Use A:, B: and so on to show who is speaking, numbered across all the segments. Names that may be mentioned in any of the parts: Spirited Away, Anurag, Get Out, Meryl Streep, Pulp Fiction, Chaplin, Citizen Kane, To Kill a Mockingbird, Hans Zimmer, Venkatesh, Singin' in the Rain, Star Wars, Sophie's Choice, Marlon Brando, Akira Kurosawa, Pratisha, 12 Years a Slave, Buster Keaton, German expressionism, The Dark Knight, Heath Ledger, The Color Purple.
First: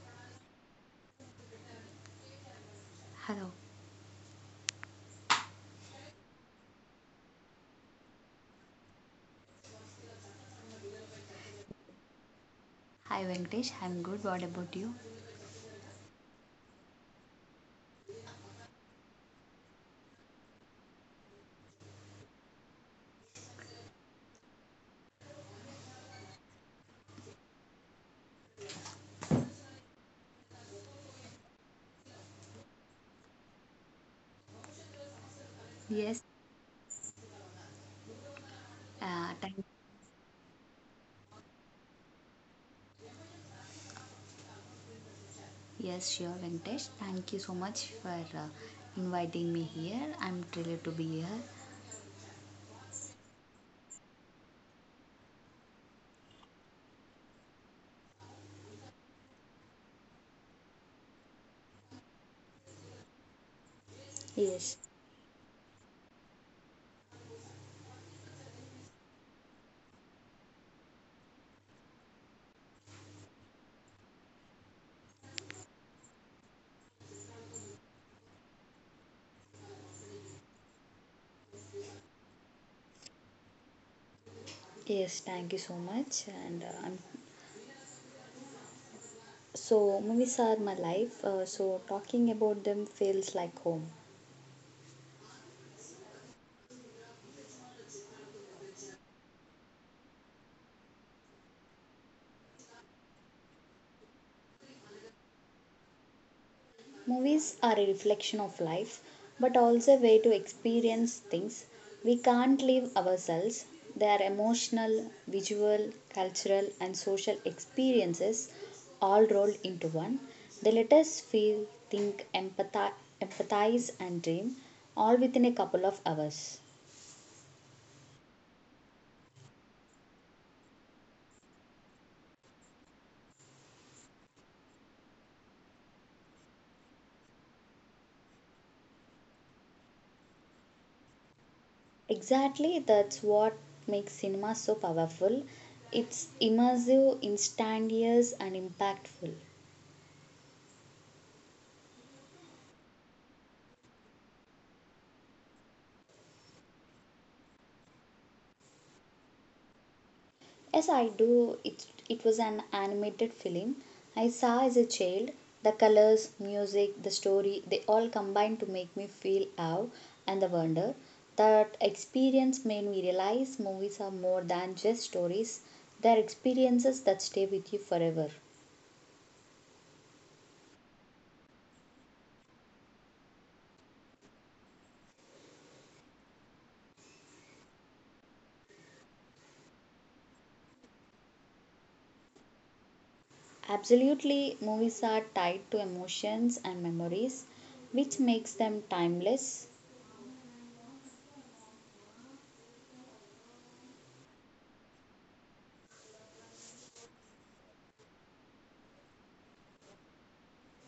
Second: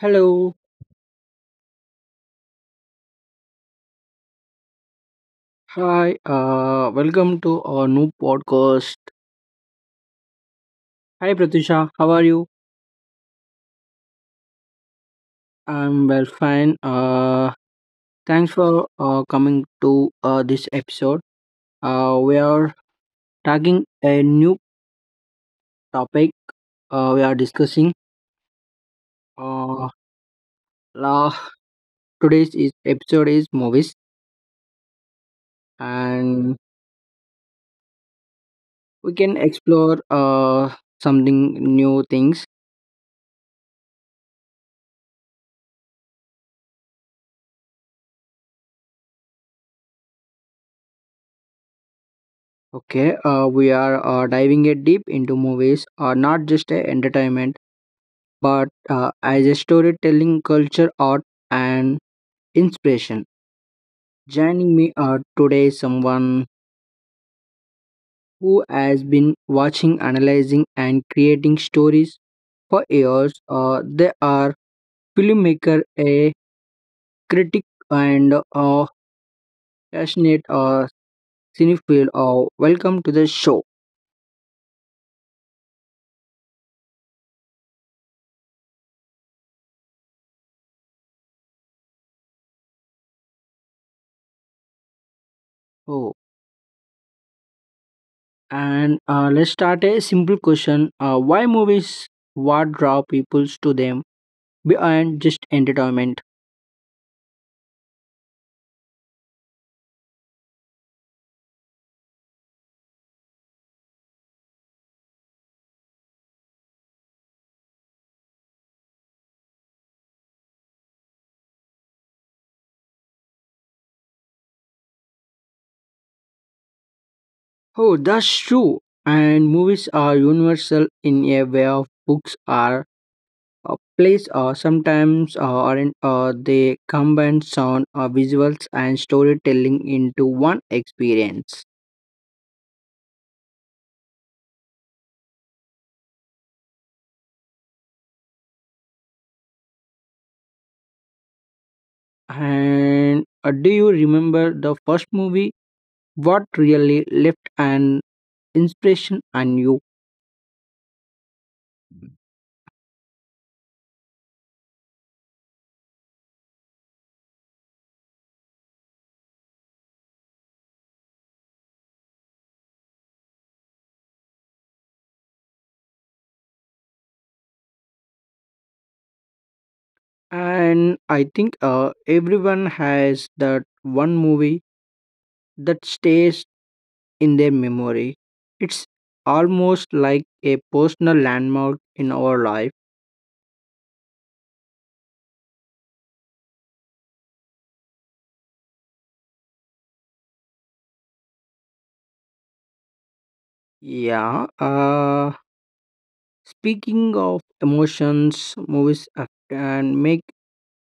A: Hello.
B: Hello.
A: Hi. Welcome to our new podcast. Hi, Pratisha. How are you?
B: Hi Venkatesh, I'm good. What about you?
A: I'm well, fine. Thanks for coming to this episode. We are tagging a new topic. We are discussing. Uh, la- episode is movies,
B: Yes.
A: and we
B: Uh,
A: can
B: thank-
A: explore something new things.
B: yes, sure Venkatesh. Thank you so much for uh, inviting me here. I'm thrilled to be here.
A: Okay. We are diving it deep into movies. Not just a entertainment but as a storytelling culture art and inspiration, joining
B: Yes,
A: me are today someone who has been watching analyzing and creating stories for years, they are filmmaker, a critic, and a passionate cinephile. Welcome to the show.
B: yes, thank you so much. And I'm so movies are my life, so talking about them feels like home.
A: Oh, and let's start a simple question. Why movies, what draw people to them beyond just entertainment?
B: Movies are a reflection of life, but also a way to experience things. We can't live ourselves. They are emotional, visual, cultural, and social experiences all rolled into one. They let us feel, think, empathize and dream, all within a couple of hours.
A: Oh, that's true. And movies are universal in a way of books are. Plays sometimes aren't, they combine sound, visuals, and storytelling into one experience.
B: Exactly, that's what makes cinema so powerful. It's immersive, instantaneous, and impactful.
A: And do you remember the first movie? What really left an impression on you?
B: Yes, I do. It was an animated film I saw as a child. The colors, music, the story, they all combined to make me feel awe and the wonder. That experience made me realize movies are more than just stories, they're experiences that stay with you forever.
A: And I think everyone has that one movie that stays in their memory. It's almost like a personal landmark in our life.
B: Absolutely, movies are tied to emotions and memories, which makes them timeless.
A: Yeah. Speaking of emotions, movies can make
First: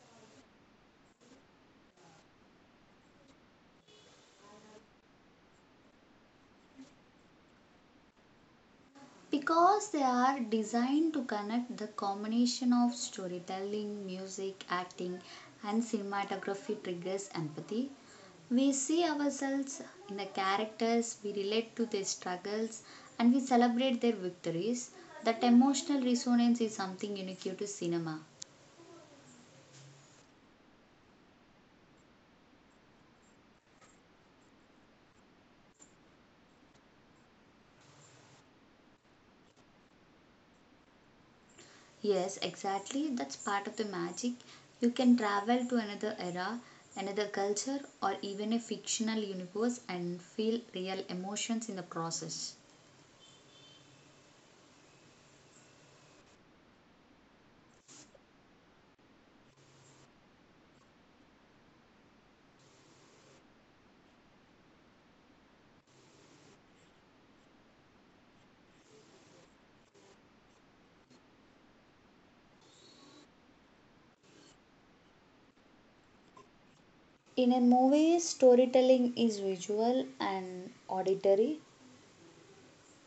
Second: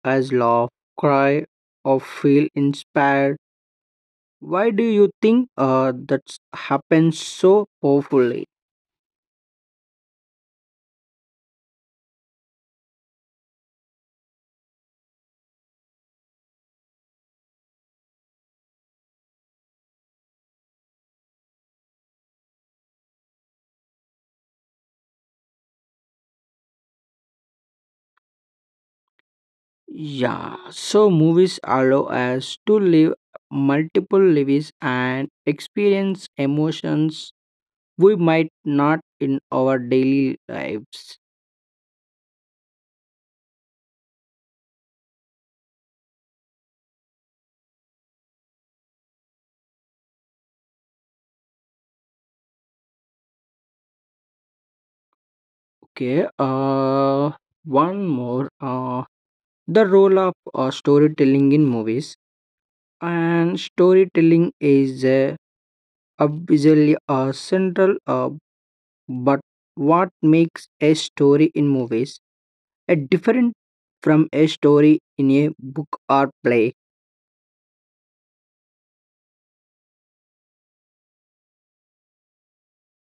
A: us laugh, cry, or feel inspired. Why do you think that happens so powerfully?
B: Because they are designed to connect the combination of storytelling, music, acting, and cinematography triggers empathy. We see ourselves in the characters, we relate to their struggles, and we celebrate their victories. That emotional resonance is something unique to cinema.
A: Yeah, so movies allow us to live multiple lives and experience emotions we might not in our daily lives.
B: Yes, exactly. That's part of the magic. You can travel to another era, another culture, or even a fictional universe and feel real emotions in the process.
A: Okay, one more, the role of storytelling in movies. And storytelling is obviously central, but what makes a story in movies a different from a story in a book or play?
B: In a movie, storytelling is visual and auditory.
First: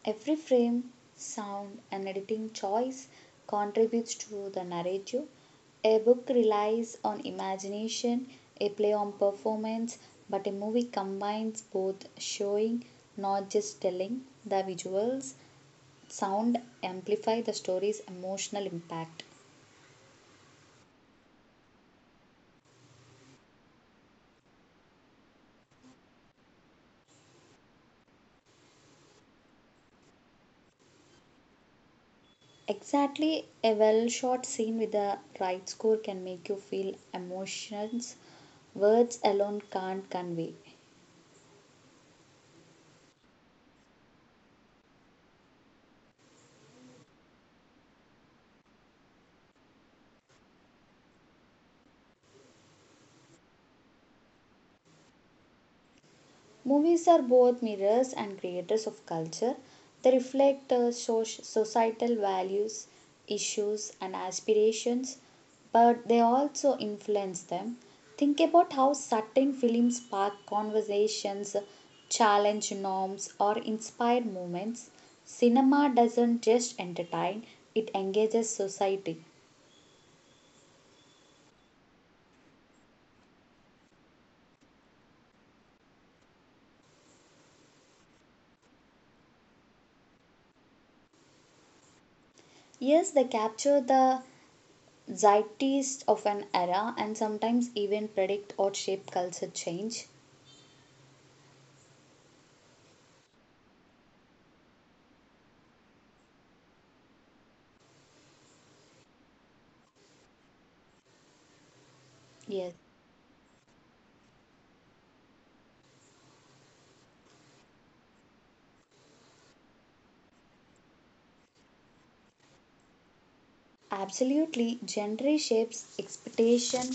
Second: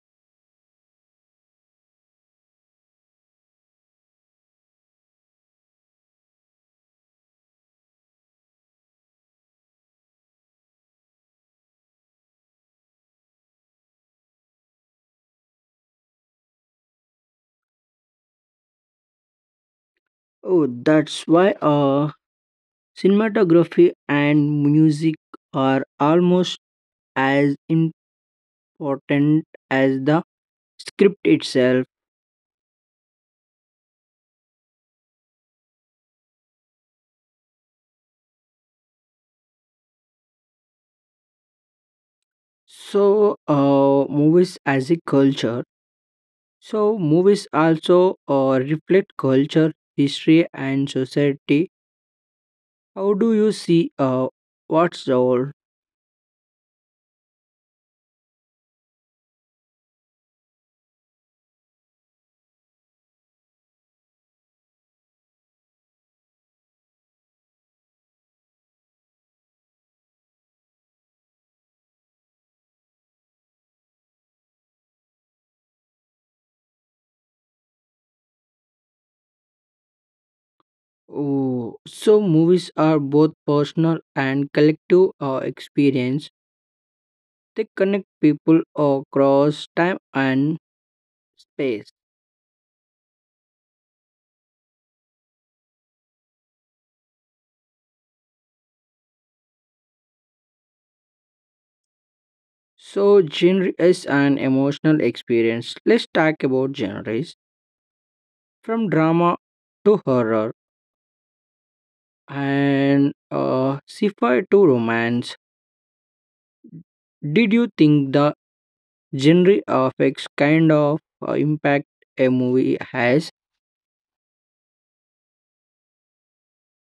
B: Every frame, sound, and editing choice contributes to the narrative. A book relies on imagination, a play on performance, but a movie combines both showing, not just telling. The visuals, sound amplify the story's emotional impact.
A: Oh, that's why cinematography and music are almost as important as the script itself.
B: Exactly, a well shot scene with the right score can make you feel emotions words alone can't convey.
A: So, movies as a culture. So, movies also reflect culture, history, and society. How do you see what's the role?
B: Movies are both mirrors and creators of culture. They reflect societal values, issues, and aspirations, but they also influence them. Think about how certain films spark conversations, challenge norms, or inspire movements. Cinema doesn't just entertain, it engages society.
A: Oh, so movies are both personal and collective experience. They connect people across time and space.
B: Yes, they capture the zeitgeist of an era and sometimes even predict or shape culture change.
A: So genre is an emotional experience. Let's talk about genres. From drama to horror
B: Yes,
A: and sci-fi to romance, did you think the genre affects kind of impact a movie has?
B: absolutely. Gender shapes expectation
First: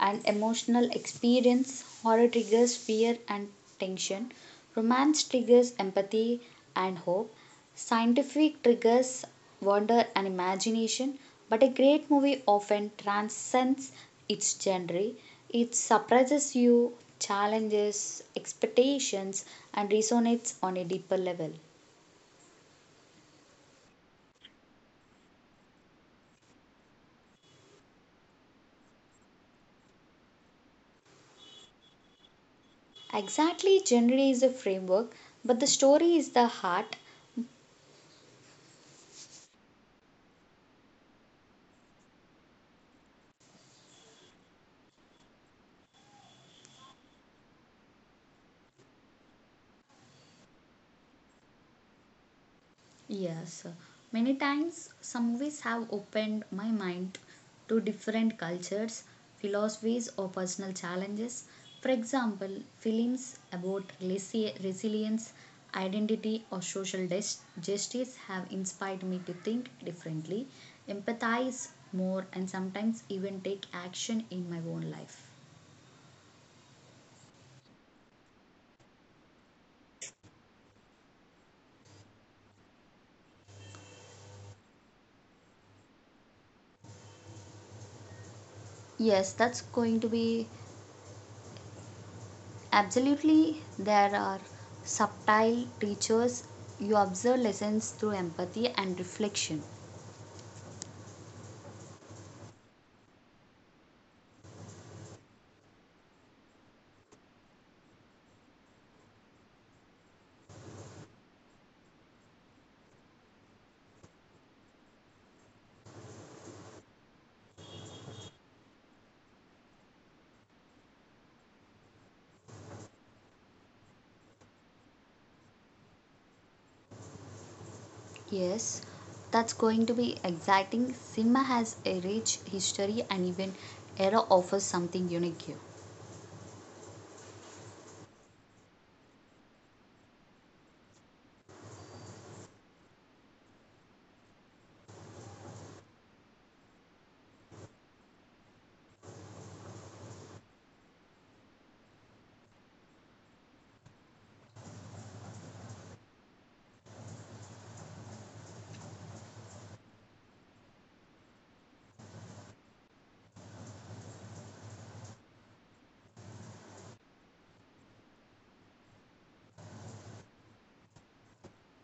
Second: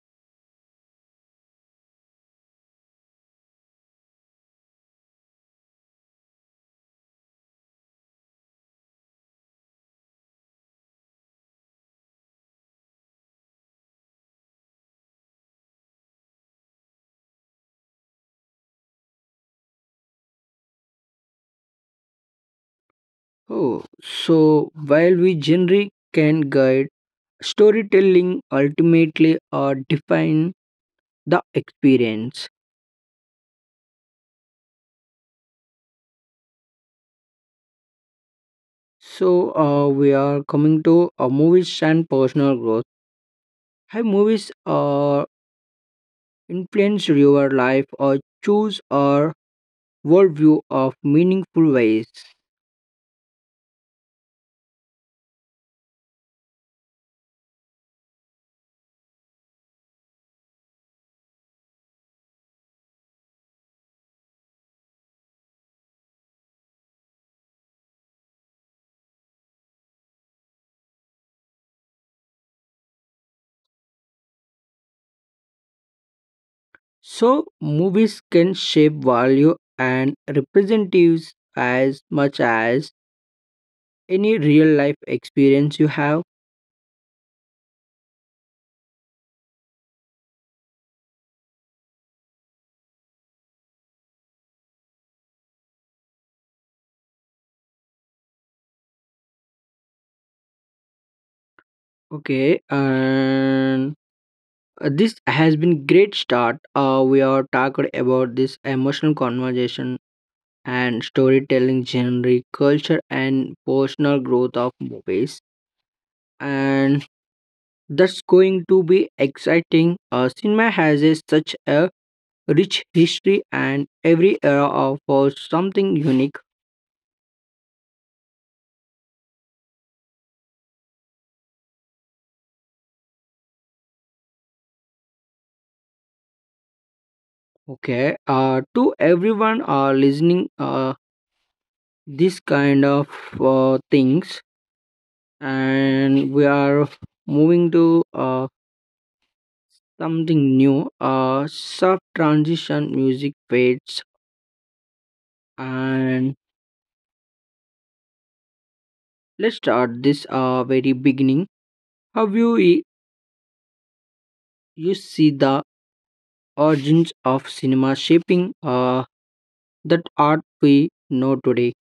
B: and emotional experience. Horror triggers fear and tension. Romance triggers empathy and hope. Scientific triggers wonder and imagination. But a great movie often transcends its genre. It surprises you, challenges expectations, and resonates on a deeper level.
A: Oh, so while we genre can guide storytelling, ultimately define the experience.
B: Exactly, genre is a framework, but the story is the heart.
A: So we are coming to movies and personal growth. Have movies influenced your life or choose or worldview of meaningful ways.
B: Yes, many times some movies have opened my mind to different cultures, philosophies, or personal challenges. For example, films about resilience, identity, or social justice have inspired me to think differently, empathize more, and sometimes even take action in my own life.
A: So, movies can shape value and representatives as much as any real life experience you have.
B: Yes, that's going to be absolutely, there are subtle teachers. You observe lessons through empathy and reflection.
A: Okay, and this has been great start. We are talked about this emotional conversation and storytelling genre, culture, and personal growth of movies. And that's going to be exciting. Cinema has a, such a rich history and every era offers something unique.
B: Yes, that's going to be exciting. Cinema has a rich history, and even era offers something unique here.
A: Okay, to everyone listening, this kind of things, and we are moving to something new, soft transition music fades. And let's start this very beginning, how you you see the origins of cinema shaping that art we know today.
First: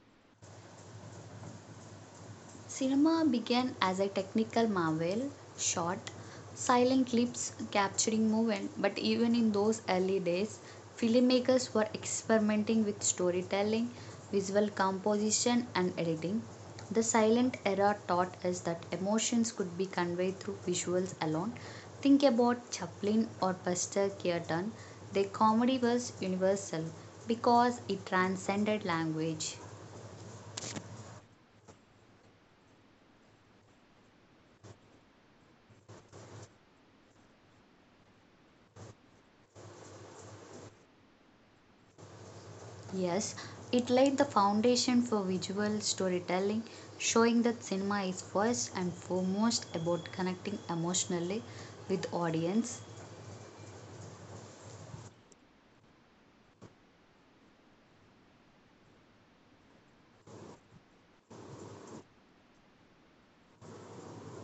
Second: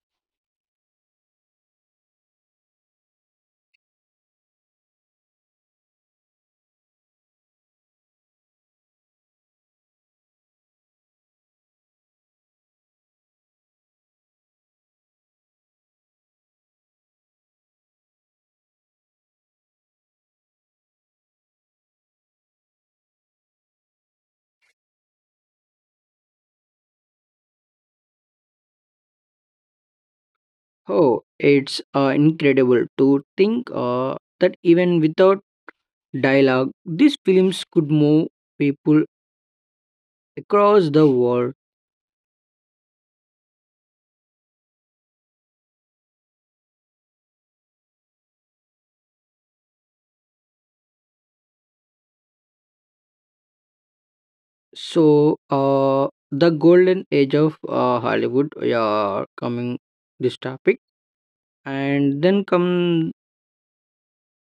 B: Cinema began as a technical marvel, short, silent clips capturing movement, but even in those early days, filmmakers were experimenting with storytelling, visual composition, and editing. The silent era taught us that emotions could be conveyed through visuals alone. Think about Chaplin or Buster Keaton. Their comedy was universal because it transcended language.
A: Oh, it's incredible to think that even without dialogue, these films could move people across the world.
B: Yes, it laid the foundation for visual storytelling, showing that cinema is first and foremost about connecting emotionally with audience.
A: So, the golden age of Hollywood, yeah, coming this topic, and then come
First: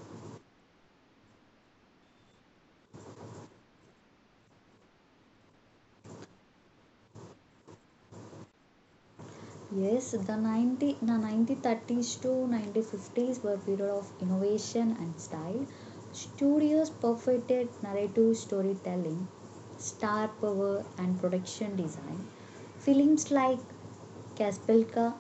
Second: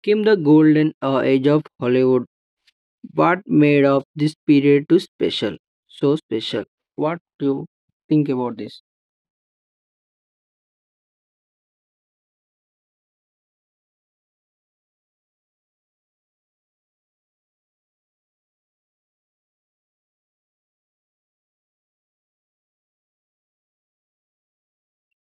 A: came the golden age of Hollywood. What made of this period too special? So special. What do you think about this?
B: Yes, the 90, the 1930s to 1950s were a period of innovation and style. Studios perfected narrative storytelling, star power, and production design. Films like Caspilka,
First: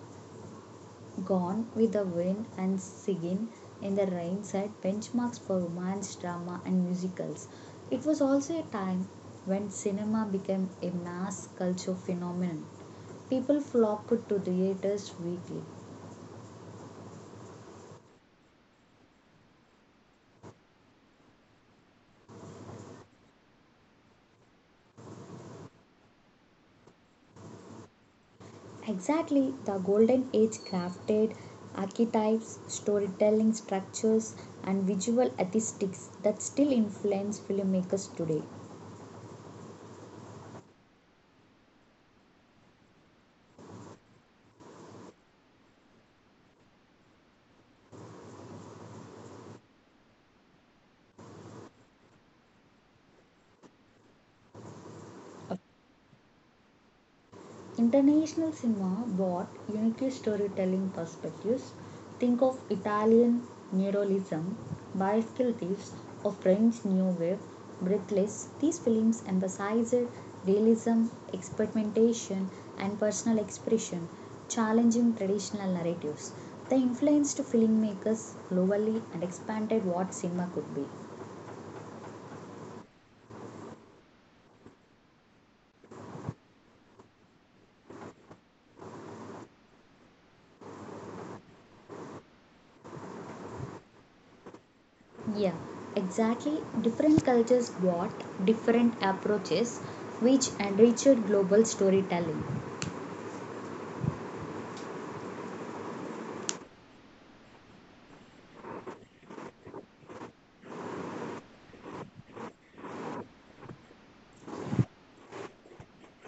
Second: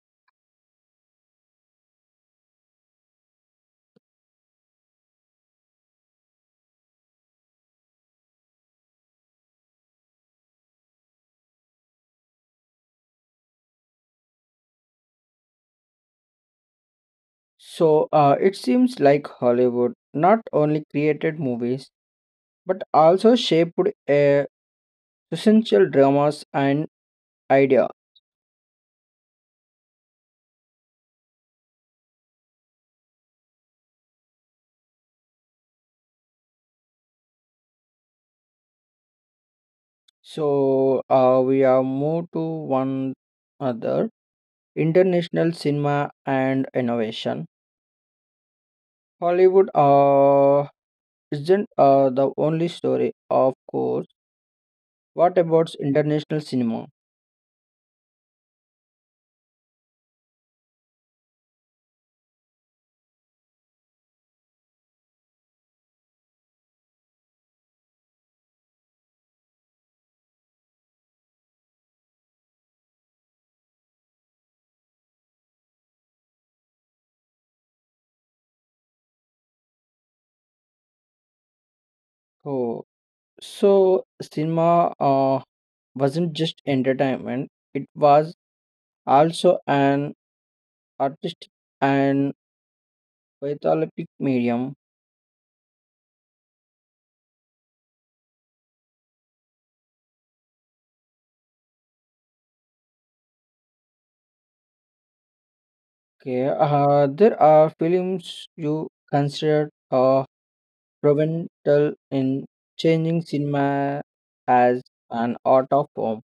B: Gone with the Wind, and Singin' in the Rain set benchmarks for romance, drama, and musicals. It was also a time when cinema became a mass culture phenomenon. People flocked to theaters weekly.
A: So it seems like Hollywood not only created movies but also shaped uh, essential dramas and idea.
B: Exactly, the Golden Age crafted archetypes, storytelling structures, and visual aesthetics that still influence filmmakers today.
A: So we are moved to one other international cinema and innovation. Hollywood isn't the only story, of course. What about international cinema?
B: International cinema brought unique storytelling perspectives. Think of Italian neorealism, Bicycle Thieves, or French New Wave, Breathless. These films emphasized realism, experimentation, and personal expression, challenging traditional narratives. They influenced filmmakers globally and expanded what cinema could be.
A: Oh, so cinema wasn't just entertainment; it was also an artistic and Pytholopic medium.
B: Yeah, exactly. Different cultures brought different approaches, which enriched global storytelling.
A: Okay. There are films you consider provental in changing cinema as an art of form.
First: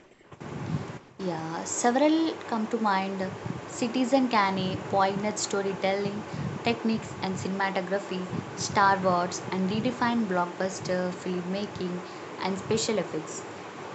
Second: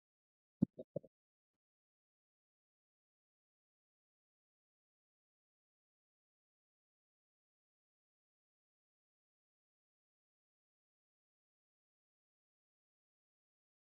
B: Yeah, several come to mind. Citizen Kane, poignant storytelling techniques and cinematography; Star Wars, and redefined blockbuster filmmaking and special effects;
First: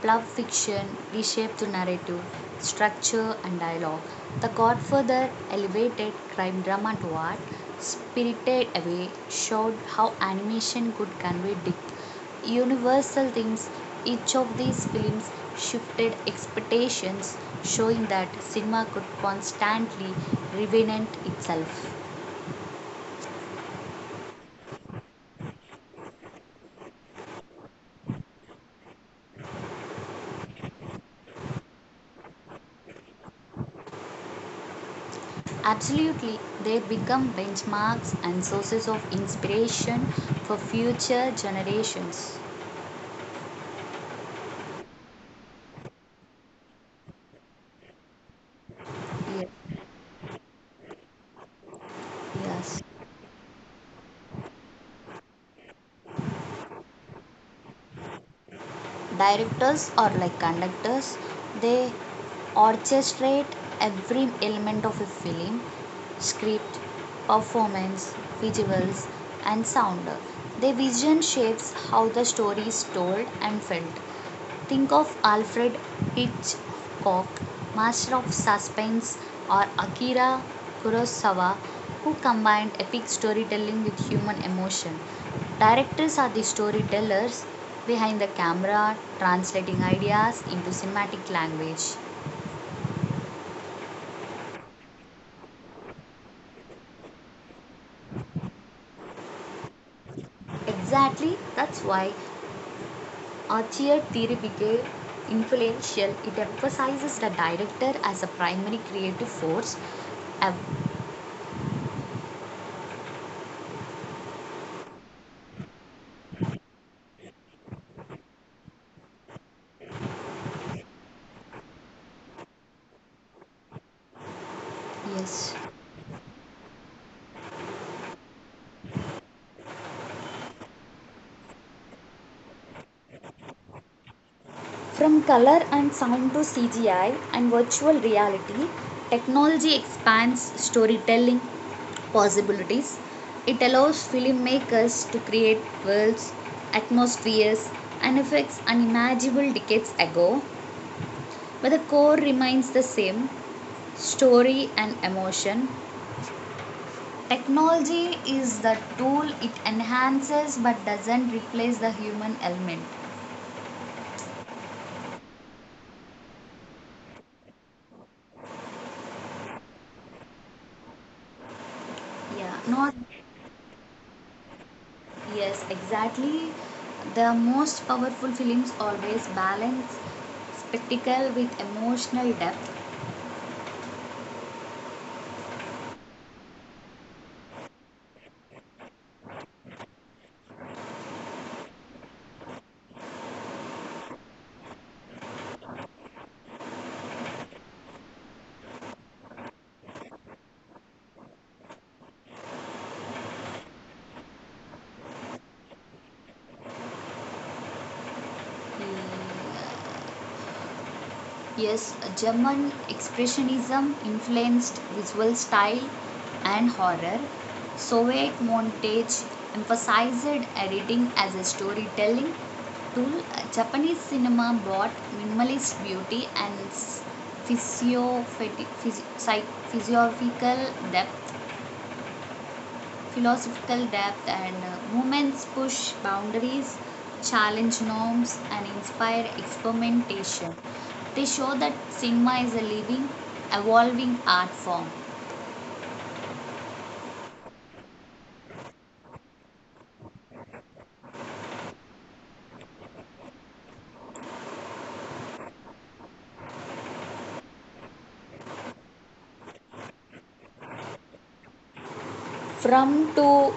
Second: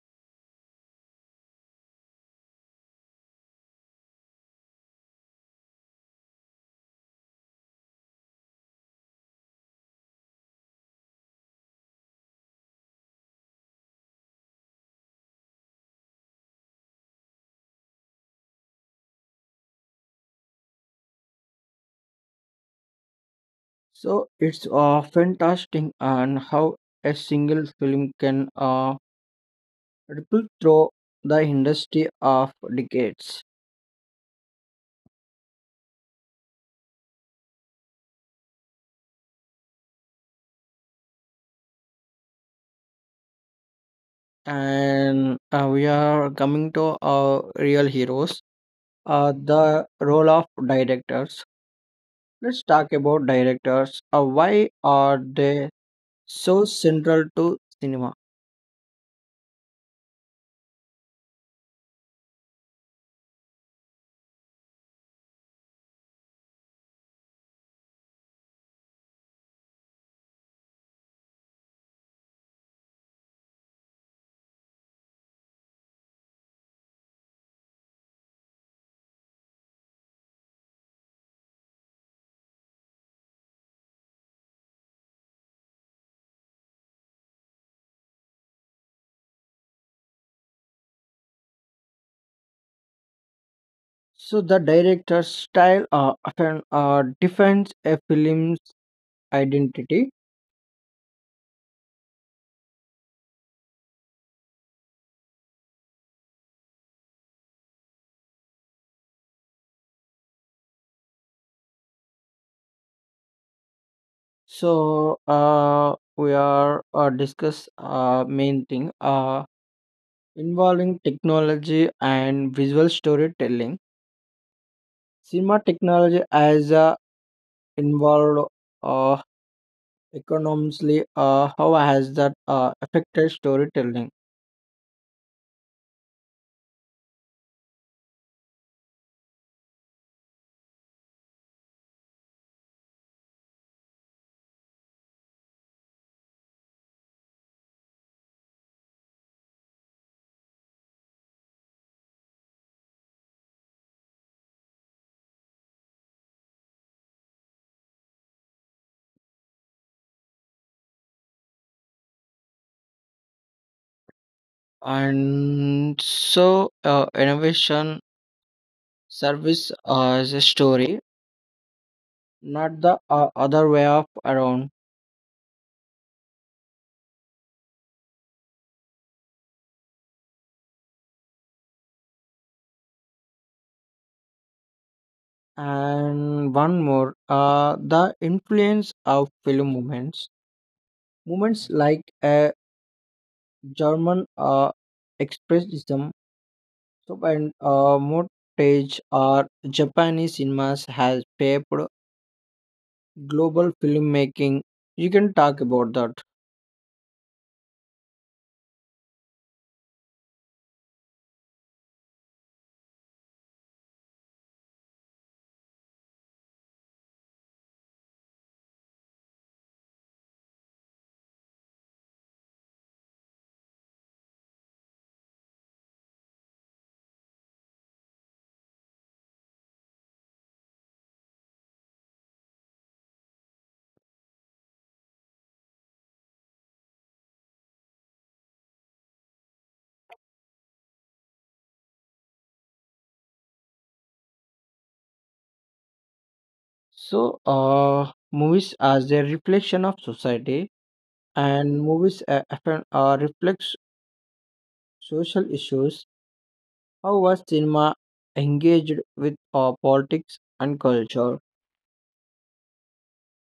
B: Pulp Fiction reshaped the narrative, structure, and dialogue; The Godfather elevated crime drama to art; Spirited Away showed how animation could convey depth, universal themes. Each of these films shifted expectations, showing that cinema could constantly reinvent itself.
A: So it's fantastic and how a single film can ripple through the industry of decades.
B: Absolutely, they become benchmarks and sources of inspiration for future generations.
A: And we are coming to our real heroes,
B: Ye-
A: the role of directors. Let's
B: Yes.
A: talk about directors. Why are they so central to cinema?
B: Directors or like conductors, they orchestrate every element of a film: script, performance, visuals, and sound. Their vision shapes how the story is told and felt. Think of Alfred Hitchcock, master of suspense, or Akira Kurosawa, who combined epic storytelling with human emotion. Directors are the storytellers behind the camera, translating ideas into cinematic language.
A: So the director's style often defines a film's identity.
B: Exactly, that's why Archer theory became influential. It emphasizes the director as a primary creative force.
A: So we are discuss main thing involving technology and visual storytelling.
B: Yes.
A: Cinema technology has involved uh, economically. How has that affected storytelling?
B: From color and sound to CGI and virtual reality, technology expands storytelling possibilities. It allows filmmakers to create worlds, atmospheres, and effects unimaginable decades ago, but the core remains the same story and emotion. Technology is the tool, it enhances but doesn't replace the human element.
A: And so, innovation service is a story,
B: Yeah,
A: not
B: not
A: the other way up around.
B: Yes, exactly. The most powerful films always balance spectacle with emotional depth.
A: And one more, the influence of film movements, movements like German expressionism so, and montage or Japanese cinemas has shaped global filmmaking. You can talk about that.
B: Mm, Yes, German expressionism influenced visual style and horror. Soviet montage emphasized editing as a storytelling tool. Japanese cinema brought minimalist beauty and physio- physio- physiographical depth, philosophical depth, and movements push boundaries, challenge norms, and inspire experimentation. They show that cinema is a living, evolving art form.
A: So, movies as a reflection of society and movies often reflects social issues. How was cinema engaged with politics and culture?
B: From To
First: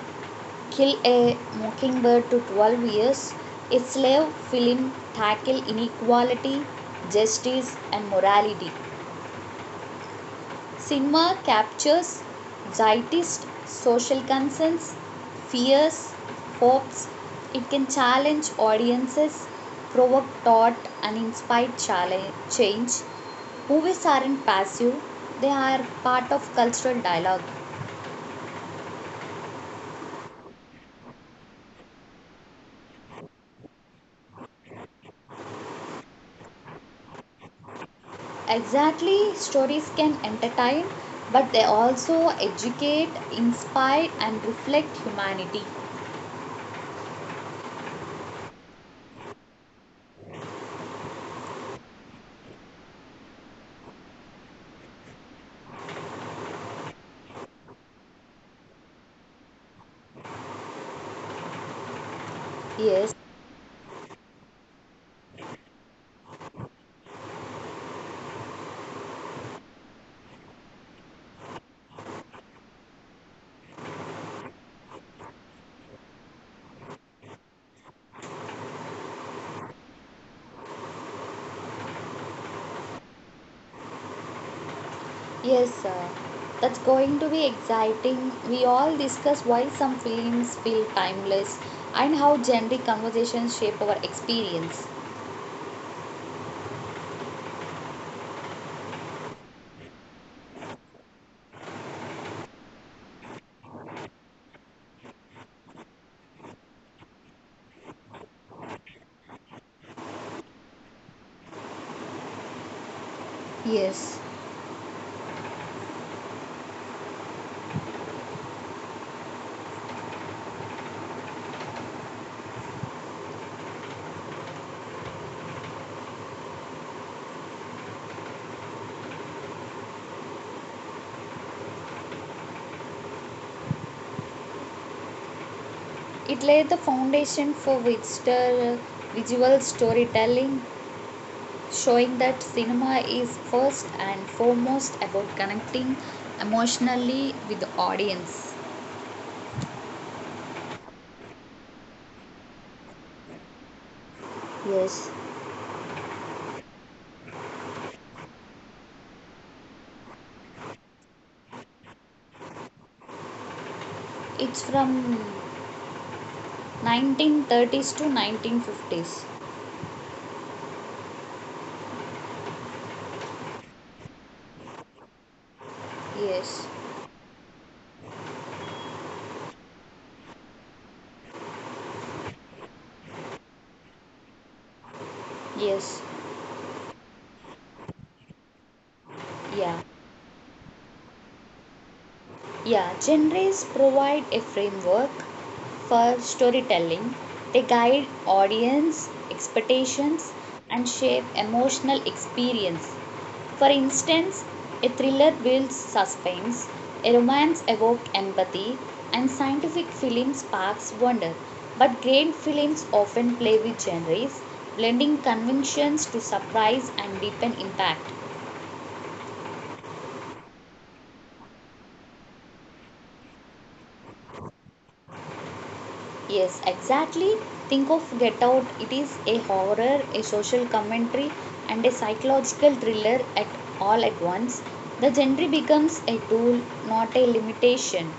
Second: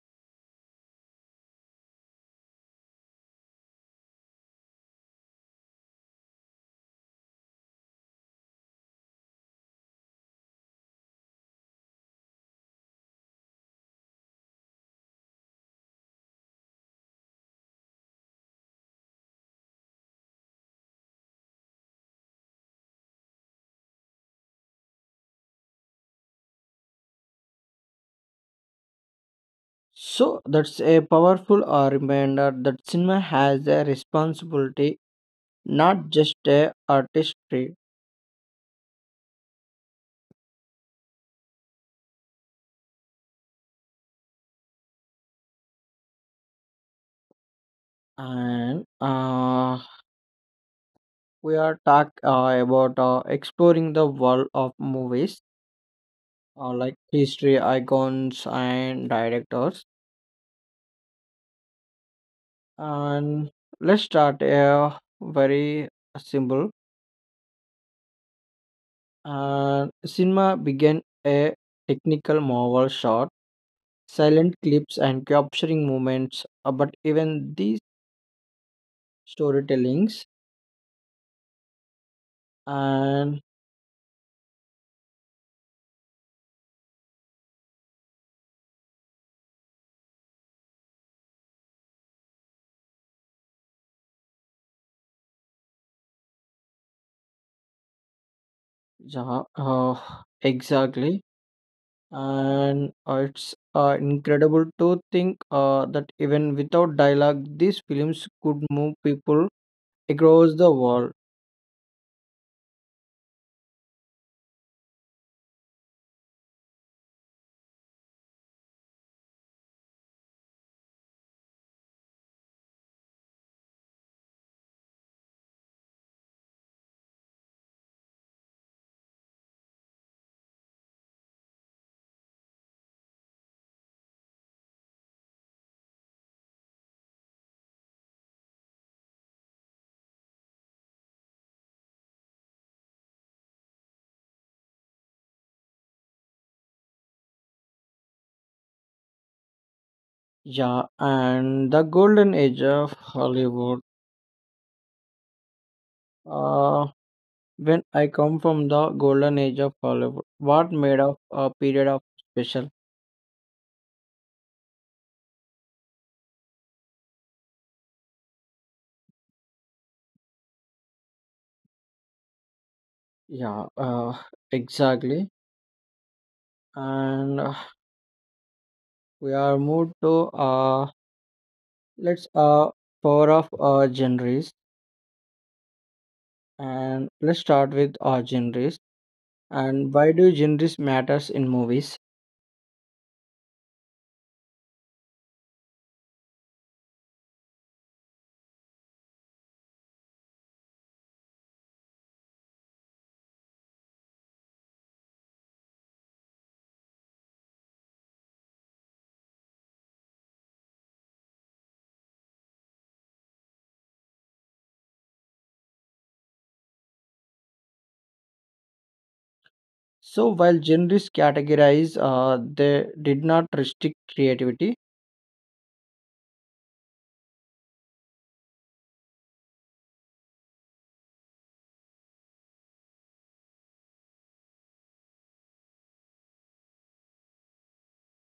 B: Kill a Mockingbird to 12 Years its Slave, film tackle inequality, justice, and morality. Cinema captures zeitgeist social concerns, fears, hopes. It can challenge audiences, provoke thought, and inspire change. Movies aren't passive, they are part of cultural dialogue.
A: So that's a powerful reminder that cinema has a responsibility, not just a artistry.
B: Exactly, stories can entertain, but they also educate, inspire, and reflect humanity.
A: And we are talk about exploring the world of movies, like history, icons, and directors.
B: Yes,
A: And let's start a very simple. Cinema began a technical marvel shot, silent clips, and capturing moments. But even these storytellings, and
B: yes, sir. That's going to be exciting. We all discuss why some films feel timeless and how generic conversations shape our experience.
A: yeah, exactly, and it's incredible to think that even without dialogue, these films could move people across the world.
B: Yes, it laid the foundation for Witcher visual storytelling, showing that cinema is first and foremost about connecting emotionally with the audience.
A: Yeah, and the golden age of Hollywood.
B: Yes,
A: Uh, When I come from the golden age of Hollywood, what made of a period of special?
B: it's from 1930s to 1950s.
A: Yeah, exactly.
B: Yes,
A: And we are moved to let's power of genres,
B: yes,
A: and let's start with our genres.
B: yeah.
A: And why do genres matters in movies?
B: Yeah, genres provide a framework for storytelling. They guide audience expectations and shape emotional experience. For instance, a thriller builds suspense, a romance evokes empathy, and scientific film sparks wonder. But great films often play with genres, blending conventions to surprise and deepen impact.
A: So while genres categorize, they did not restrict creativity.
B: Yes, exactly. Think of Get Out. It is a horror, a social commentary, and a psychological thriller at all at once. The genre becomes a tool, not a limitation.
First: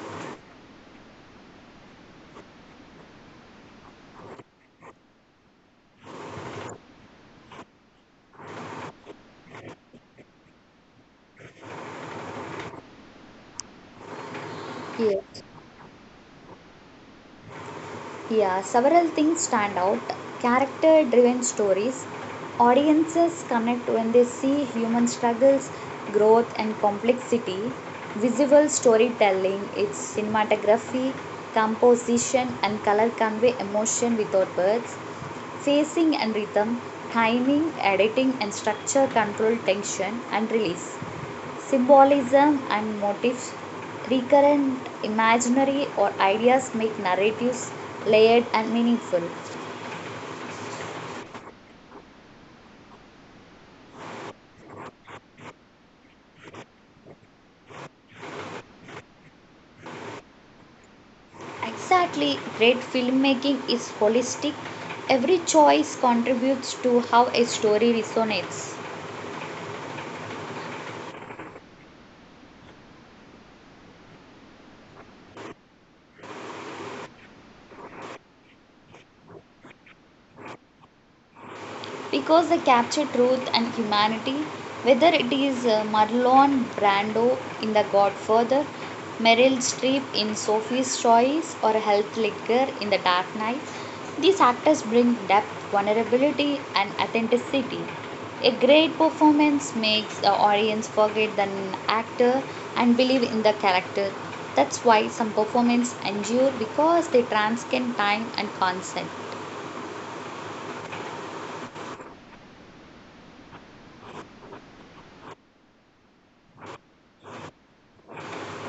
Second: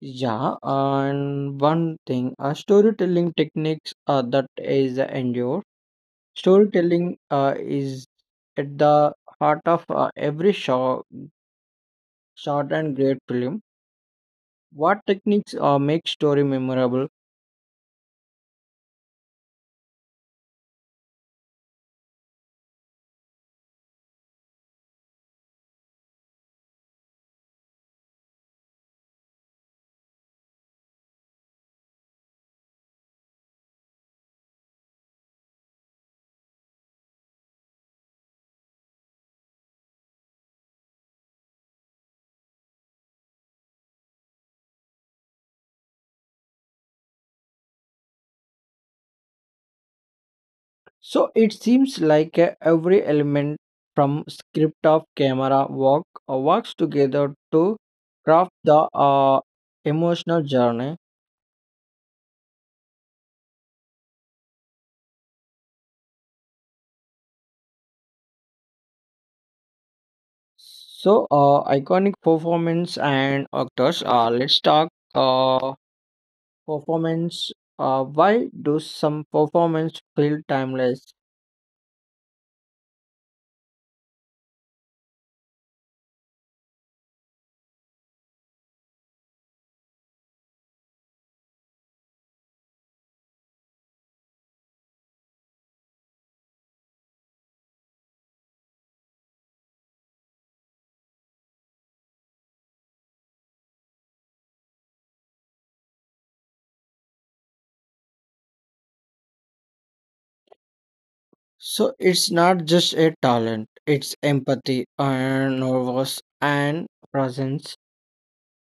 A: Yeah, and one thing, storytelling techniques that is endure. Storytelling is at the heart of every short and great film. What
B: Yes.
A: techniques make story memorable?
B: Yeah, several things stand out. Character driven stories. Audiences connect when they see human struggles, growth, and complexity. Visual storytelling, its cinematography, composition, and color convey emotion without words. Phasing and rhythm, timing, editing, and structure control tension and release. Symbolism and motifs, recurrent imaginary or ideas make narratives layered and meaningful.
A: So it seems like every element from script of camera work works together to craft the emotional journey.
B: Exactly, great filmmaking is holistic. Every choice contributes to how a story resonates.
A: So iconic performance and actors. Let's talk uh, performance. Why do some performance feel timeless?
B: Because they capture truth and humanity, whether it is Marlon Brando in The Godfather, Meryl Streep in Sophie's Choice, or Heath Ledger in The Dark Knight. These actors bring depth, vulnerability, and authenticity. A great performance makes the audience forget the actor and believe in the character. That's why some performances endure, because they transcend time and concept.
A: So it's not just a talent, it's empathy and nervous and presence.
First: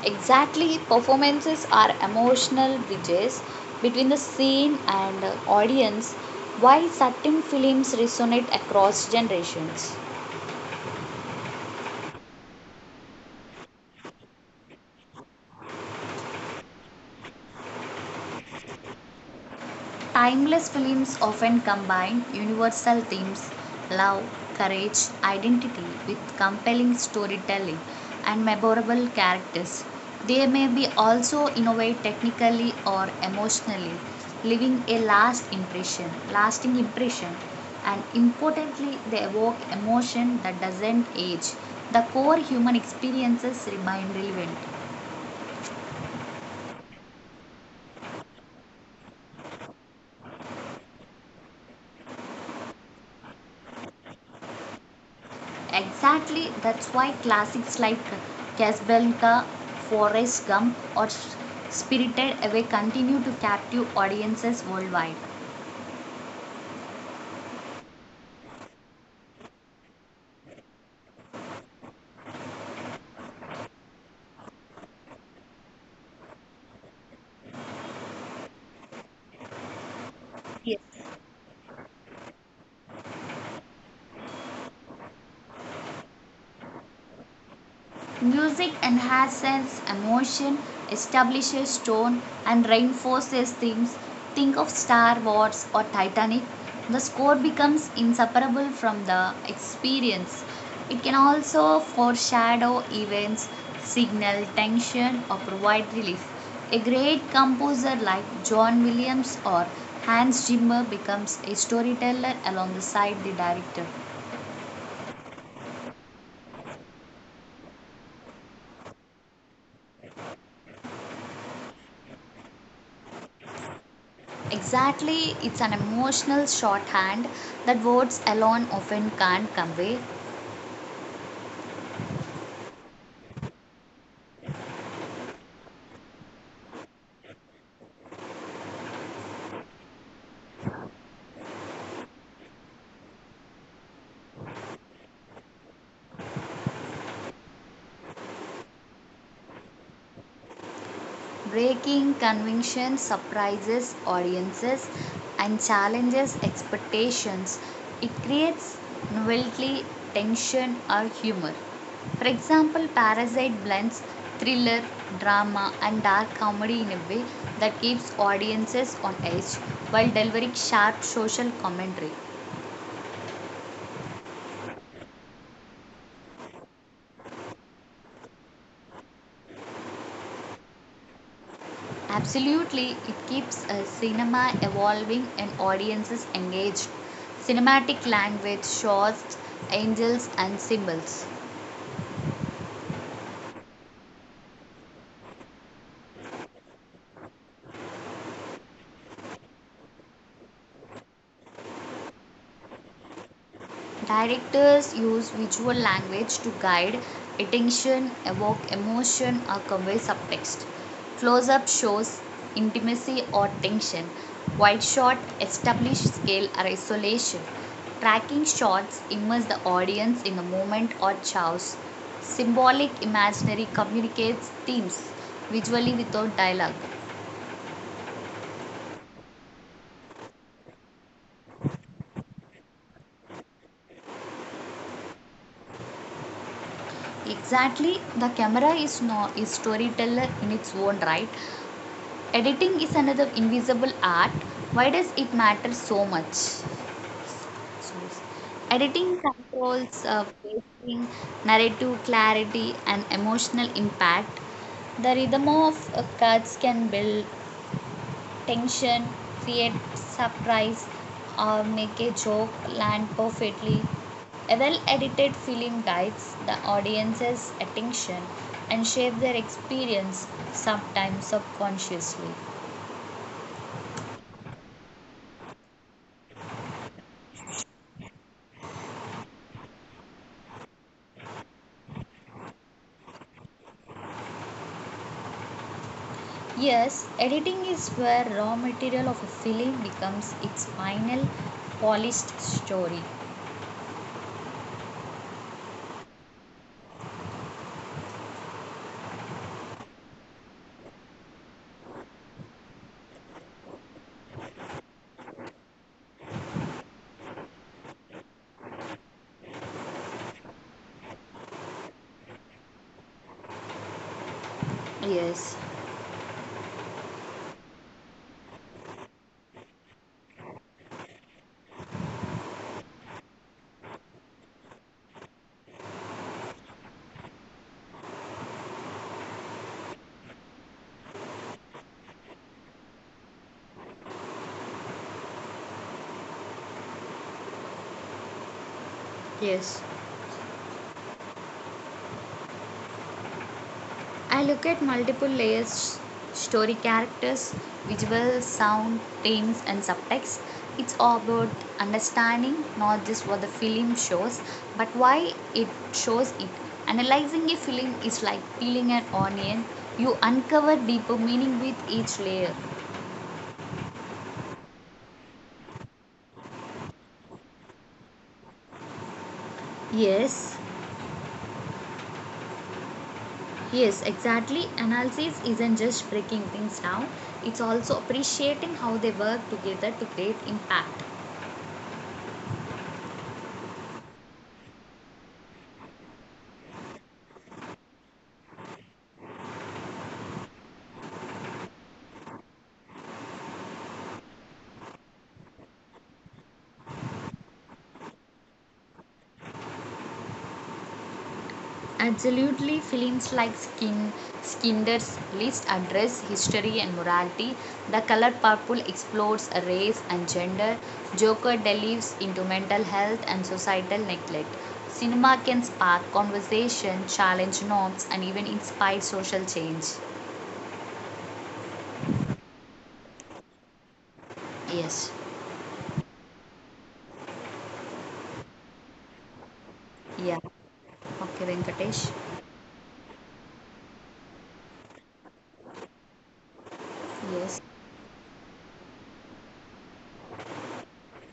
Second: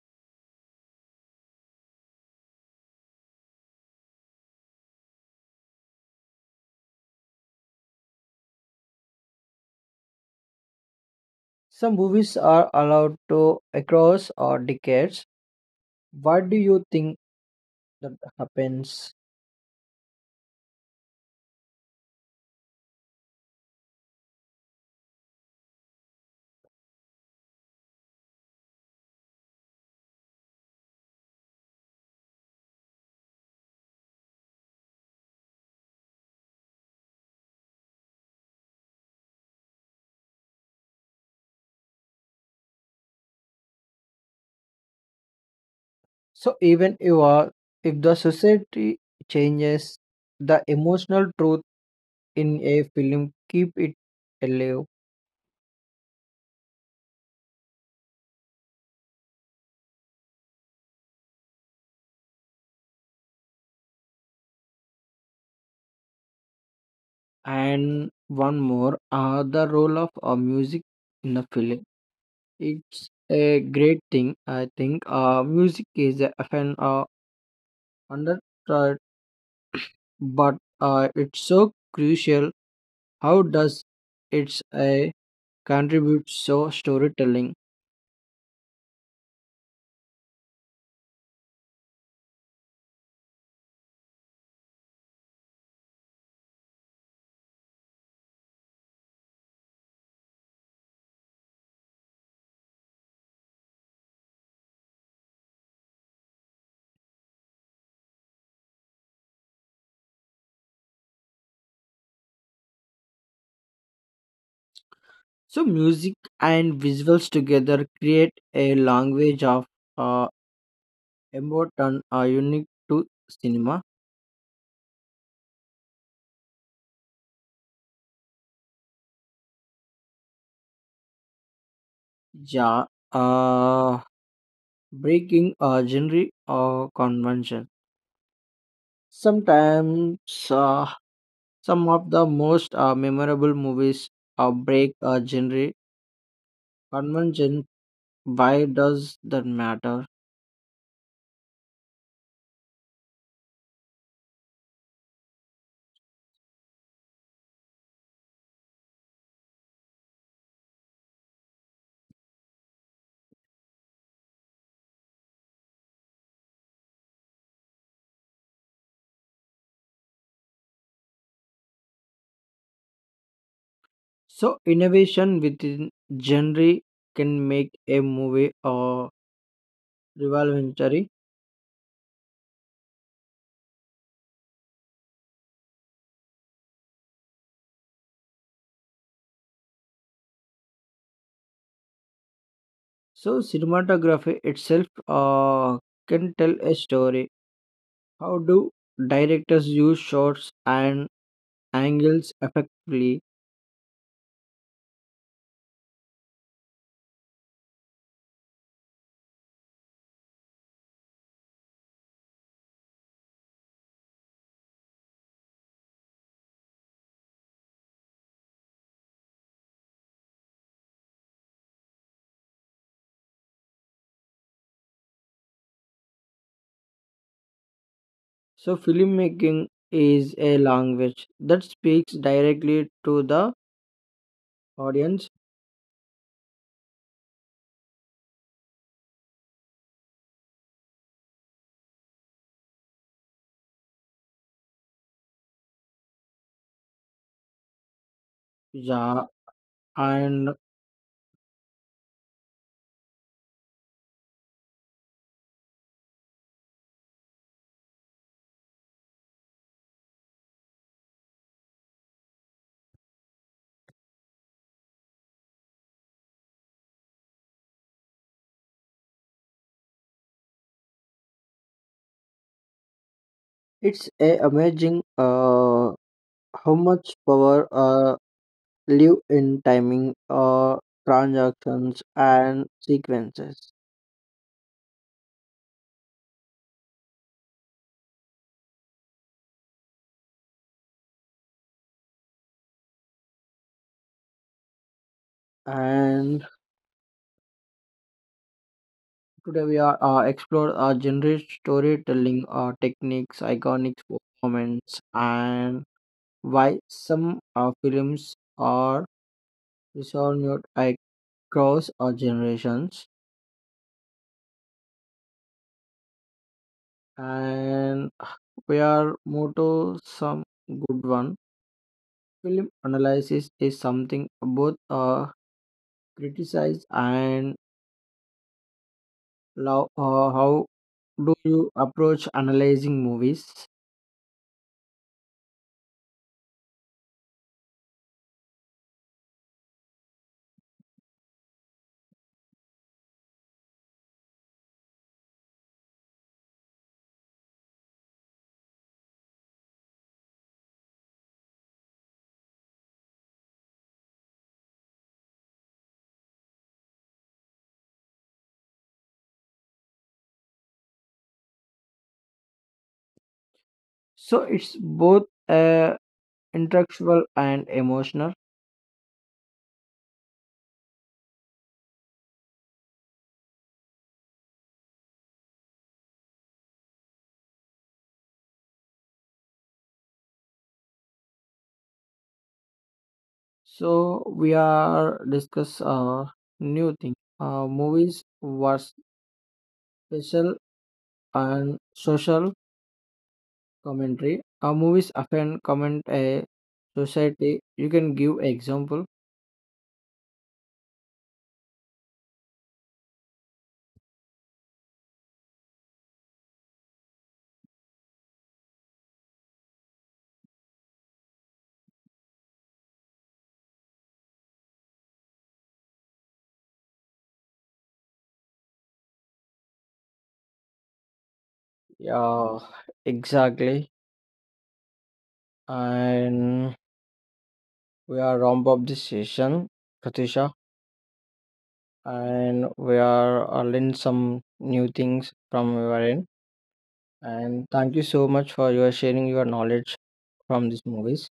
B: Exactly, performances are emotional bridges between the scene and audience, why certain films resonate across generations.
A: Some movies are allowed to across or decades. What do you think that happens?
B: Timeless films often combine universal themes, love, courage, identity, with compelling storytelling and memorable characters. They may be also innovate technically or emotionally, leaving lasting impression, and importantly, they evoke emotion that doesn't age. The core human experiences remain relevant.
A: So even if the society changes, the emotional truth in a film keep it alive.
B: Exactly, that's why classics like Casablanca, Forrest Gump, or Spirited Away continue to captivate audiences worldwide.
A: And one more, the role of music in the film. It's a great thing, I think. Music is often underrated, but
B: Yes.
A: it's so crucial. How does it's a contribute so storytelling?
B: Music enhances emotion, establishes tone, and reinforces themes. Think of Star Wars or Titanic. The score becomes inseparable from the experience. It can also foreshadow events, signal tension, or provide relief. A great composer like John Williams or Hans Zimmer becomes a storyteller alongside the director.
A: So music and visuals together create a language of uh, emotion unique to cinema.
B: Exactly, it's an emotional shorthand that words alone often can't convey,
A: Yeah. uh, Breaking genre convention. Sometimes uh, some of the most memorable movies break a genre convention. Why does that matter?
B: breaking conventions, surprises audiences, and challenges expectations. It creates novelty, tension, or humor. For example, Parasite blends thriller, drama, and dark comedy in a way that keeps audiences on edge while delivering sharp social commentary.
A: So, innovation within genre can make a movie revolutionary.
B: Absolutely, it keeps cinema evolving and audiences engaged. Cinematic language shows angels and symbols.
A: So, cinematography itself can tell a story. How do directors use shots and angles effectively?
B: Directors use visual language to guide attention, evoke emotion, or convey subtext. Close up shows intimacy or tension. Wide shot establishes scale or isolation. Tracking shots immerse the audience in a moment or chaos. Symbolic imaginary communicates themes visually without dialogue.
A: So, filmmaking is a language that speaks directly to the audience.
B: Exactly, the camera is no is storyteller in its own right. Editing is another invisible art. Why does it matter so much? So, editing
A: Yeah,
B: controls
A: and
B: pacing, narrative clarity, and emotional impact. The rhythm of cuts can build tension, create surprise, or make a joke land perfectly. A well edited film guides the audience's attention and shapes their experience, sometimes subconsciously.
A: it's a amazing how much power live in timing transactions and sequences.
B: Yes, editing is where raw material of a film becomes its final polished story.
A: And today we are explore generic storytelling techniques iconic performance and why some films are resonated across generations.
B: Yes,
A: And we are more to some good one. Film analysis is something both criticize and love. How do you approach analyzing movies?
B: yes. I look at multiple layers, story, characters, visual, sound, themes, and subtext. It's all about understanding not just what the film shows, but why it shows it. Analyzing a film is like peeling an onion, you uncover deeper meaning with each layer.
A: So it's both intellectual and emotional.
B: Yes, yes, exactly. Analysis isn't just breaking things down, it's also appreciating how they work together to create impact.
A: So we are discuss new thing. Movies were special and social commentary. Movies often comment a society. You can give example.
B: Absolutely, films like Skinder's List address history and morality. The Color Purple explores race and gender. Joker delves into mental health and societal neglect. Cinema can spark conversation, challenge norms, and even inspire social change.
A: Yeah, exactly.
B: Yes.
A: And we are Rombop this session,
B: Yeah.
A: Pratisha,
B: Okay, Venkatesh.
A: and we are learning some new things from your end.
B: Yes.
A: And thank you so much for your sharing your knowledge from these movies.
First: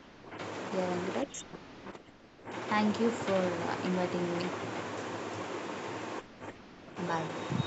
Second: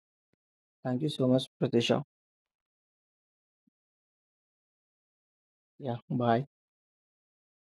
B: Here,
A: Thank you so
B: Anurag.
A: much, Pratisha.
B: Thank you for inviting me.
A: Yeah, bye.
B: Bye.